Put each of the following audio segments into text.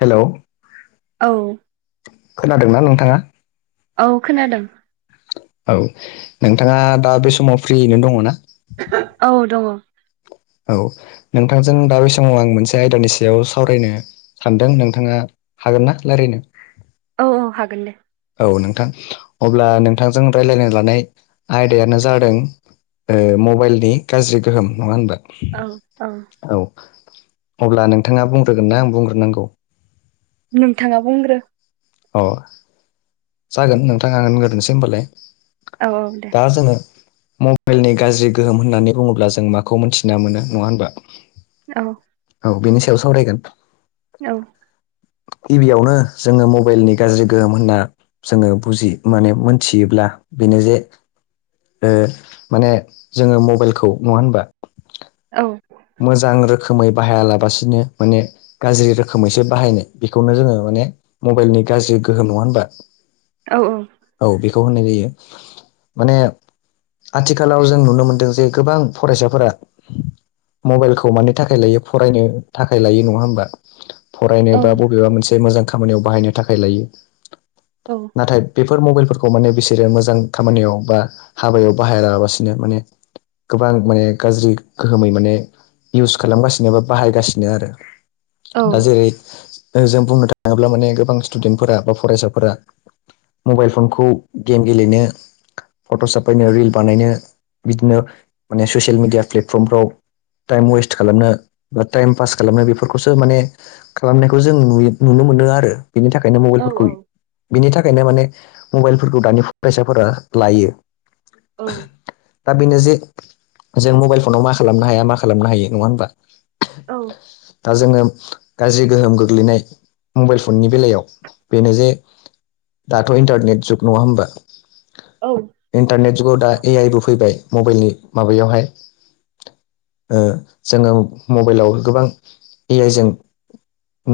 हेल' औ खोनादोंना नोंथाङा? औ खोनादों औ नोंथाङा दा बे समाव फ्रियैनो दङ ना? [unintelligible] औ दङ औ नोंथांजों दा बे समाव आं मोनसे आयदानि सायाव सावरायनो सानदों नोंथाङा हागोन ना लायरायनो औ औ हागोन दे औ नोंथां अब्ला नोंथांजों रायलायनो लानाय आयदायानो जादों ओ मबाइलनि गाज्रि गोहोम नङा होनबा औ औ औ अब्ला नोंथाङा बुंग्रोगोन ना आं बुंग्रोनांगौ नोंथाङा बुंग्रो अ जागोन नोंथां आ होनगोरनोसै होनोमबालाय औ औ दे दा जोङो म बेलनि गाज्रि गोहोम होननानै बुङोब्ला जों माखौ मिनथिना मोनो नङा होनबा औ औ बिनि सायाव सावरायगोन औ गिबियावनो जोङो मबाइलनि गाज्रि गोहोम होनना जोङो बुजि माने मोनथियोब्ला बेनो जे ओ माने जोङो मबाइलखौ नङा होनबा औ मोजां रोखोमै बाहायालाबासिनो माने गाज्रि रोखोमैसो बाहायनाय बेखौनो जोङो माने मबाइलनि गाज्रि गोहो नङा होनबा औ औ औ बेखौ होननाय जायो माने आथिखालाव जों नुनो मोनदों जे गोबां फरायसाफोरा मबाइलखौ मानि थाखाय लायो फरायनो थाखाय लायो नङा होमबा फरायनो औ बा बबेबा मोनसे मोजां खामानियाव बाहायनो थाखाय लायो औ नाथाय बेफोर मबाइलफोरखौ माने बिसोरो मोजां खामानियाव बा हाबायाव बाहायालासिनो माने गोबां माने गाज्रि गो होमै माने इउस खालामगासिनो बा बाहायगासिनो आरो दा जेरै जों बुंनो थाङोब्ला माने गोबां स्टुडेनफोरा बा फरायसाफोरा मबाइल फनखौ गेम गेलेनो फट' साफायनो रिल बानायनो बिदिनो माने ससियेल मिडिया प्लेटफर्मफ्राव टाइम वेस्ट खालामनो बा टाइम पास खालामनो बेफोरखौसो माने खालामनायखौ जों नुयो नुनो मोनदों आरो बिनि थाखायनो औ औ मबाइलफोरखौ बिनि थाखायनो माने मबाइलफोरखौ दानि फरायसाफोरा लायो दा बेनो जे जों मबाइल फनाव मा खालामनो हाया मा खालामनो हायो नङा होमबा दा जोङो गाज्रि गोहोम गोग्लैनाय मबाइल फननि बेलायाव बेनो जे दाथ' इन्टारनेट जुग नङा होमबा औ इन्टारनेट जुगाव दा ए आइबो फैबाय मबाइलनि माबायावहाय ओ जोङो मबाइलाव गोबां ए आइ जों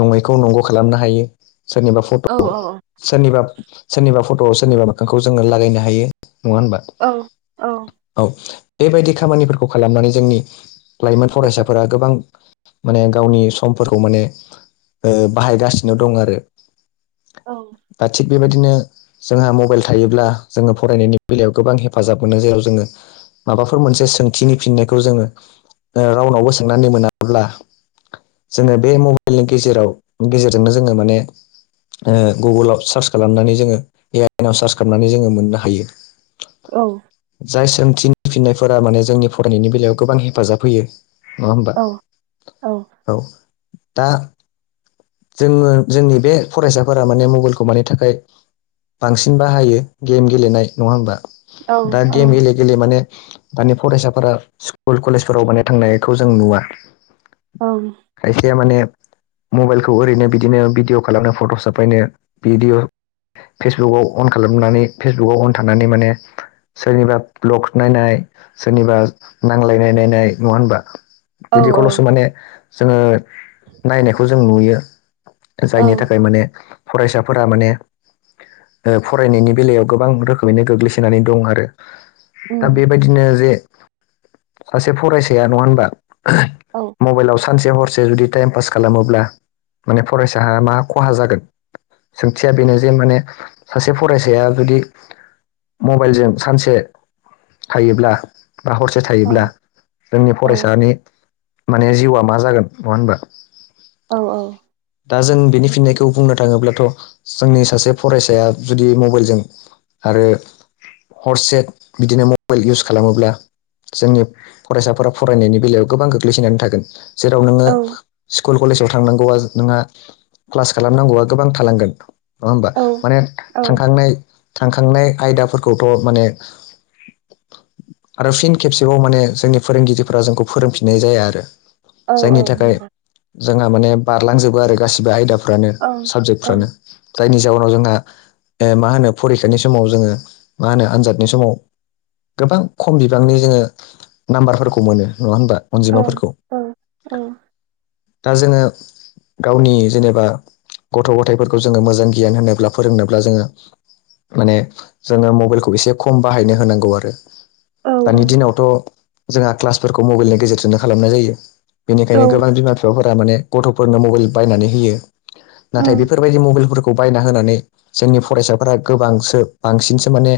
नङैखौ नंगौ खालामनो हायो सोरनिबा औ फट'खौ औ सोरनिबा सोरनिबा फट'आव सोरनिबा मोखांखौ जोङो लागायनो हायो नङा होनबा औ औ औ बेबायदि खामानिफोरखौ खालामनानै जोंनि लाइमोन फरायसाफोरा गोबां माने गावनि समफोरखौ माने ओ बाहायगासिनो दं आरो। आथि बेबायदिनो जोंहा मबाइल थायोब्ला जोंङो फरायनायनि बेलायाव गोबां हेफाजाब मोनो। जेराव जोंङो माबाफोर मोनसे सोंथिनि फिननायखौ जोंङो ओ रावनावबो सोंनानै मोनाब्ला जोंङो बे मबाइलनि गेजेराव गेजेरजोंनो जोंङो माने ओ गुगोलाव सार्च खालामनानै जोंङो एइनव सार्च खालामनानै जोंङो मोननो हायो। औ। जाय सोंथिनि फिननायफोरा माने जोंनि फरायनायनि बेलायाव गोबां हेफाजाब होयो। नंङा होमबा औ दा जोंङो जोंनि बे फरायसाफोरा माने मबाइलखौ मानि थाखाय बांसिन बाहायो गेम गेलेनाय नंङा होमबा दा गेम गेले गेले माने दानि फरायसाफोरा स्कुल कलेजफोराव माने थांनायखौ जों नुवा। औव। खायसे माने मबाइल खौ ओरैनो बिदिनो भिदिअ' खालामनो फट' सफायनो भिदिअ' फेसबुकाव अन खालामनानै फेसबुकाव अन थानानै माने सोरनिबा ब्लग नायनाय सोरनिबा नांलायनाय नायनाय नंङा होनबा? बिदिखौल'सो माने जोंङो नायनायखौ जों नुयो। जायनि थाखाय माने फरायसाफोरा माने -फरायनायनि बेलायाव गोबां रोखोमैनो गोग्लैसोनानै दं आरो। दा उम बेबायदिनो जे -सासे फरायसाया नंङा होनबा। औ [unintelligible] मबाइलाव सानसे हरसे जुदि टाइम पास खालामोब्ला। माने फरायसाया मा खहा जागोन? सोंथिया बेनो जे माने सासे फरायसाया जुदि। मबाइलजों सानसे -थायोब्ला। बा हरसे औ थायोब्ला जोंनि औ फरायसानि -माने जिउआ मा जागोन नंङा होनबा। औव औव। दा जों बेनि फिननायखौ बुंनो थांङोब्लाथ' जोंनि सासे फरायसाया जुदि मबाइलजों। आरो हरसे बिदिनो मबाइल इउस खालामोब्ला। जोंनि फरायसाफोरा फरायनायनि बेलायाव गोबां गोग्लैसोनानै थागोन। जेराव नोंङो स्कुल कलेजाव थ'। थांनांगौ आ नोंहा -क्लास खालामनांगौ आ गोबां थालांगोन। नंङा होमबा माने औ थांखांनाय-थांखांनाय आयदा फोरखौथ' माने। आरो फिन खेबसेबाव माने जोंनि फोरोंगिरिफोरा जोंखौ फोरोंफिननायजायाो आरो। औव जायनि औव थाखाय नंगौ। जोंहा माने बारलांजोबो आरो गासिबो आयदाफ्रानो औ औ साबजेक्टफ्रानो। जायनि जाहोनाव जोंहा -मा होनो फरिखानि समाव जोंङो मा होनो आनजादनि समाव। गोबां खम बिबांनि जोंङो नाम्बारफोरखौ मोनो नंङा होनोमबा। औव औव औव। दा जोंङो। गावनि जेनेबा गथ' गथायाइफोरखौ जोंङो मोजां गियान होनोब्ला फोरोंनोब्ला जोंङो। माने जोंङो मबाइलखौ एसे खम बाहायनो होनांगौ आरो। औ दानि औ दिनावथ' जोंहा क्लासफोरखौ मबाइलनि गेजेरजोंनो खालामनाय जायो। बेनिखायनो औ औ गोबां बिमा बिफाफोरा माने गथ'फोरनो मबाइल बायनानै होयो। नाथाय उम बेफोरबायदि मबाइलफोरखौ। बायना होनानै जोंनि फरायसाफोरा गोबांसो बांसिनसो माने।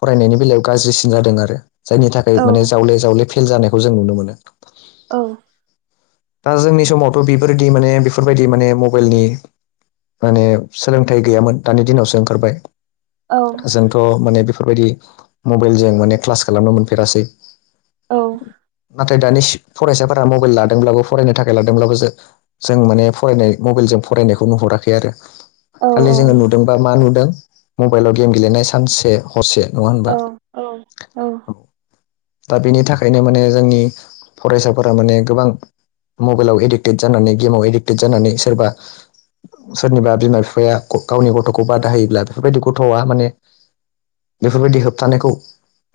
फरायनायनि बेलायाव गाज्रिसिन जादों आरो जायनि थाखाय औ माने जावले जावले फेल जानायखौ जों नुनो मोनो। औव। दा जोंनि समावथ' बेफोरदि माने बेफोरबायदि माने मबाइलनि। माने सोलोंथाइ गैयामोन दानि दिनावसो ओंखारबाय। औ जोंथ' माने बेफोरबायदि मबाइलजों माने क्लास खालामनो मोनफेरासै। औ नाथाय दानि फरायसाफोरा मबाइल लादोंब्लाबो फरायनो थाखाय लादोंब्लाबो जो-जों माने फरायनाय मबाइलजों फरायनायखौ नुहुराखै आरो। औ खालि जोङो नुदोंबा मा नुदों मबाइलाव गेम गेलेनाय सानसे। हसे नङा होनबा? औ औ दा बेनि थाखायनो माने जोंनि फरायसाफोरा माने गोबां मबाइलाव एडिक्टेड जानानै गेमाव एडिक्टेड जानानै सोरबा सोरनिबा बिमा बिफाया गावनि गथ'खौ बादा होयोब्ला बेफोरबायदि गथ'आ माने बेफोरबायदि होबथानायखौ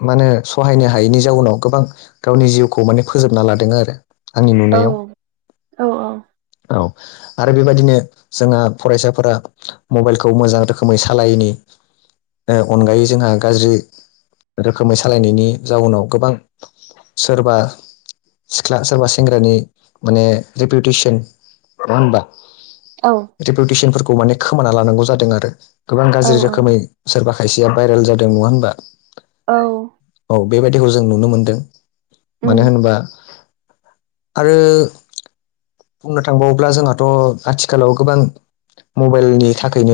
मा होनो सहायनो हायैनि जाउनाव गोबां गावनि जिउखौ माने फोजोबना लादों आरो। आंनि औ नुनायाव औ औ। औ आरो बेबायदिनो जोंहा फरायसाफोरा मबाइलखौ मोजां रोखोमै सालायैनि अनगायै जोंहा गाज्रि रोखोमै सालायनायनि जाउनाव गोबां सोरबा सिख्ला सोरबा सेंग्रानि माने रेपुटेसन नङा होमबा? औ रिपुटेसनफोरखौ माने खोमाना लानांगौ जादों आरो गोबां औ गाज्रि रोखोमै सोरबा खायसेया भाइरेल जादों नङा होमबा? औ औ बेबायदिखौ जों नुनो मोनदों मानो उम होनोबा आरो बुंनो थांबावोब्ला जोंहाथ' आथिखालाव गोबां मबाइलनि थाखायनो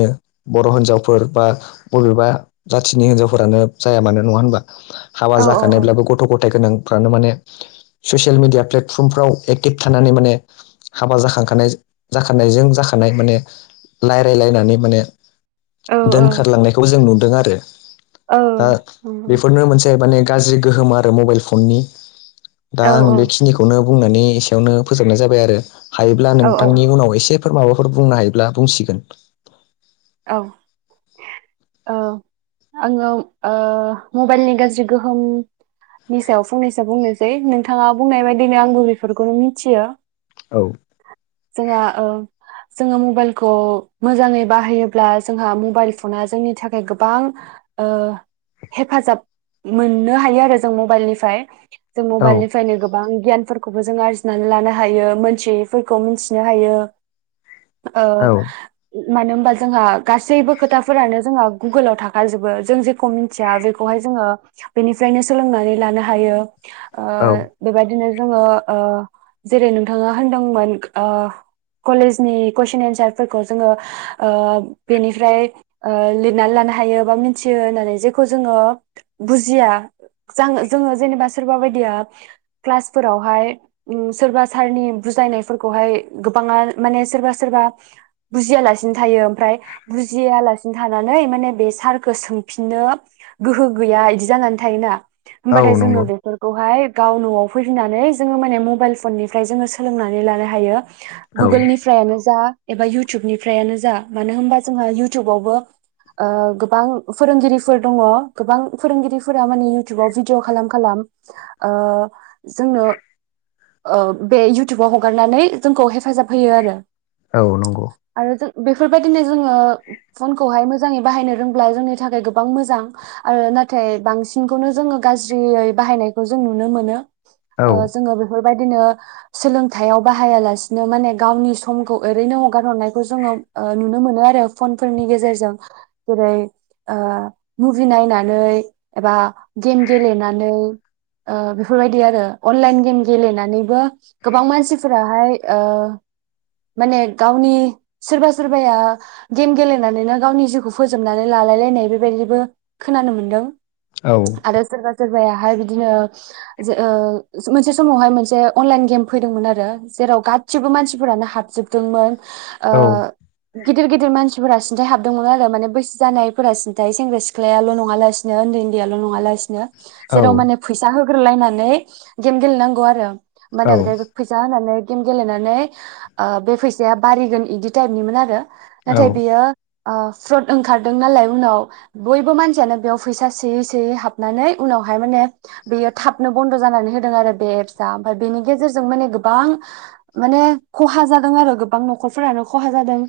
बर' हिनजावफोर बा बबेबा जाथिनि हिनजावफोरानो जाया मानो नङा होमबा? हाबा औ जाखानायब्लाबो गथ' गथाय गोनांफ्रानो माने ससियेल मिडिया प्लेट फ्रमफ्राव एक्टिभ थानानै माने हाबा जाखांखानाय जाखानायजों जाखानाय माने रायज्लायलायनानै माने औ दोनखारलांनायखौ जों नुदों आरो दा बेफोरनो मोनसे माने गाज्रि गोहोम आरो मबाइल फननि दा आं बेखिनिखौ खौनो बुंनानै एसेयावनो फोजोबनाय जाबाय आरो हायोब्ला औ नोंथांनि उनाव एसे फोर माबाफोर बुंनो हायोब्ला बुंसिगोन। औ ओ आङो ओ मबाइलनि गाज्रि गोहोम नि सायाव फंनैसो बुंनोसै नोंथाङा बुंनाय बायदिनो आंबो बेफोरखौनो मिथियो। औ जोंहा जोङो मबाइलखौ मोजाङै बाहायो ब्ला जोंहा मबाइल फना जोंनि थाखाय गोबां ओ हेफाजाब मोननो हायो आरो जों मबाइलनिफ्राय जों औ मबाइलनिफ्रायनो गो गोबां गियानफोरखौबो जों आरजिनानै लानो हायो मोनथियैफोरखौ मिथिनो हायो। औ मानो होमबा जोंहा गासैबो खोथाफोरानो जोंहा गुगोलाव थाखाजोबो जों जेखौ मिथिया बेखौहाय जोङो बेनिफ्रायनो सोलोंनानै लानो हायो। औ बेबायदिनो जोङो जेरै नोंथाङा होनदोंमोन कलेजनि कुइसन एन्सारफोरखौ जोङो बेनिफ्राय लिरनानै लानो हायो बा मिथियो होननानै जेखौ जोङो बुजिया जे जोङो जेनेबा सोरबा बायदिया क्लासफोरावहाय सोरबा सारनि बुजायनायफोरखौहाय गोबाङा माने सोरबा सोरबा बुजिया लासे नो थायो ओमफ्राय बुजिया लासिनो थानानै माने बे सारखौ सोंफिननो गोहो गैया इदि जानानै थायोना औ होमबाथाय जोङो नंगौ बे फोरखौहाय गाव न'आव फैफिनानै जोङो माने मबाइल फननिफ्राय जोङो सोलोंनानै लानो हायो। औ गुगोलनिफ्रायआनो जा एबा इउटुबनिफ्रायआनो जा मानो होनबा जोंहा इउटुबावबो ओ गोबां फोरोंगिरिफोर दङ गोबां फोरोंगिरिफोरा माने इउटुबाव भिडिअ खालाम खालाम ओ जोंनो ओ बे इउटुबाव हगारनानै जोंखौ हेफाजाब होयो आरो। औ नंगौ आरो जों बेफोरबायदिनो जोङो फनखौहाय मोजाङै बाहायनो रोंब्ला जोंनि थाखाय गोबां मोजां आरो नाथाय बांसिनखौनो जोङो गाज्रियै बाहायनायखौ जों नुनो मोनो। औ ओ जोङो बेफोरबायदिनो सोलोंथाइआव बाहायालासिनो माने गावनि समखौ ओरैनो हगार हरनाय खौ जोङो ओ नुनो मोनो आरो फन फोरनि गेजेरजों जेरै ओ मुभि नायनानै एबा गेम गेलेनानै बेफोरबायदि आरो अनलाइन गेम गेलेनानैबो गोबां मानसिफोराहाय ओ माने गावनि सोरबा सोरबाया गेम गेलेनानैनो गावनि जिउखौ फोजोबनानै लालायलायनाय बेबायदिबो खोनानो मोनदों औ आरो सोरबा सोरबायाहाय बिदिनो जे ओ मोनसे समावहाय मोनसे अनलाइन गेम फैदोंमोन आरो जेराव गा सिबो मानसिफोरानो हाबजोबदोंमोन ओ औ गिदिर गिदिर मानसिफोरा सिन्थाय हाबदोंमोन आरो माने बैसो जानायफोरा सिन्थाय सेंग्रा सिख्लायाल' नङा लासि उन्दै उन्दैयाल' नङालासिनो जेराव माने फैसा होग्रोलायनानै गेम गेलेनांगौ आरो औ माने फैसा होनानै गेम गेलेनानै ओ बे फैसाया बारिगोन इदि टाइपनिमोन आरो औ नाथाय बियो ओ फ्रद ओंखारदों नालाय उनाव बयबो मानसियानो बेयाव फैसा सोयै सोयै हाबनानै उनावहाय माने बेयो थाबनो बन्द' जानानै होदों आरो बे एप्सआ ओमफाय बेनि गेजेरजों माने गोबां माने खहा जादों आरो गोबां न'खर फोरानो खहा जादों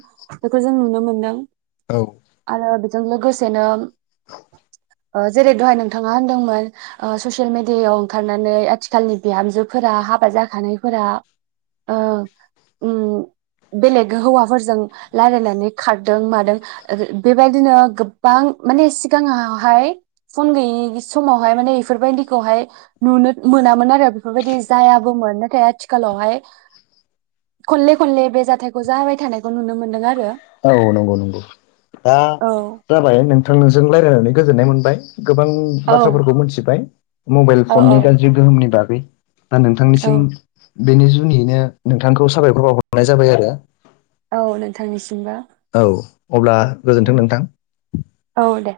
बेखौ जों नुनो मोन्दों। औ आरो बेजों लोगोसेनो [inaudible] ओ जेरै दहाय नोंथाङा होनदोंमोन ओ ससियेल मिडियायाव ओंखारनानै आथिखालनि बिहामजोफोरा हाबा जाखानायफोरा ओ उम बेलेग हौवाफोरजों लारायनानै खारदों मादों ओ बेबायदिनो गोबां माने सिगाङावहाय फन गैयि समावहाय माने इफोरबायदिखौहाय नुनो मोनामोन आरो बेफोरबायदि जायाबोमोन नाथाय आथिखालावहाय खनले खनले बे जाथायखौ जाबाय थानायखौ नुनो मोनदों आरो। औ नंगौ नंगौ दा औ जाबाय नोंथांजों लारायनानै गोजोननाय मोनबाय गोबां औ बाथ्राफोरखौ मिथिबाय। मबाइल औ फननि गाज्रि गोहोमनि बागै दा औ नोंथांनिसिम बेनि जुनैनो नोंथांखौ साबायखर बावहरनाय जाबाय आरो। औ नोंथांनिसिमबो। औ अब्ला गोजोन्थों नोंथां। औ दे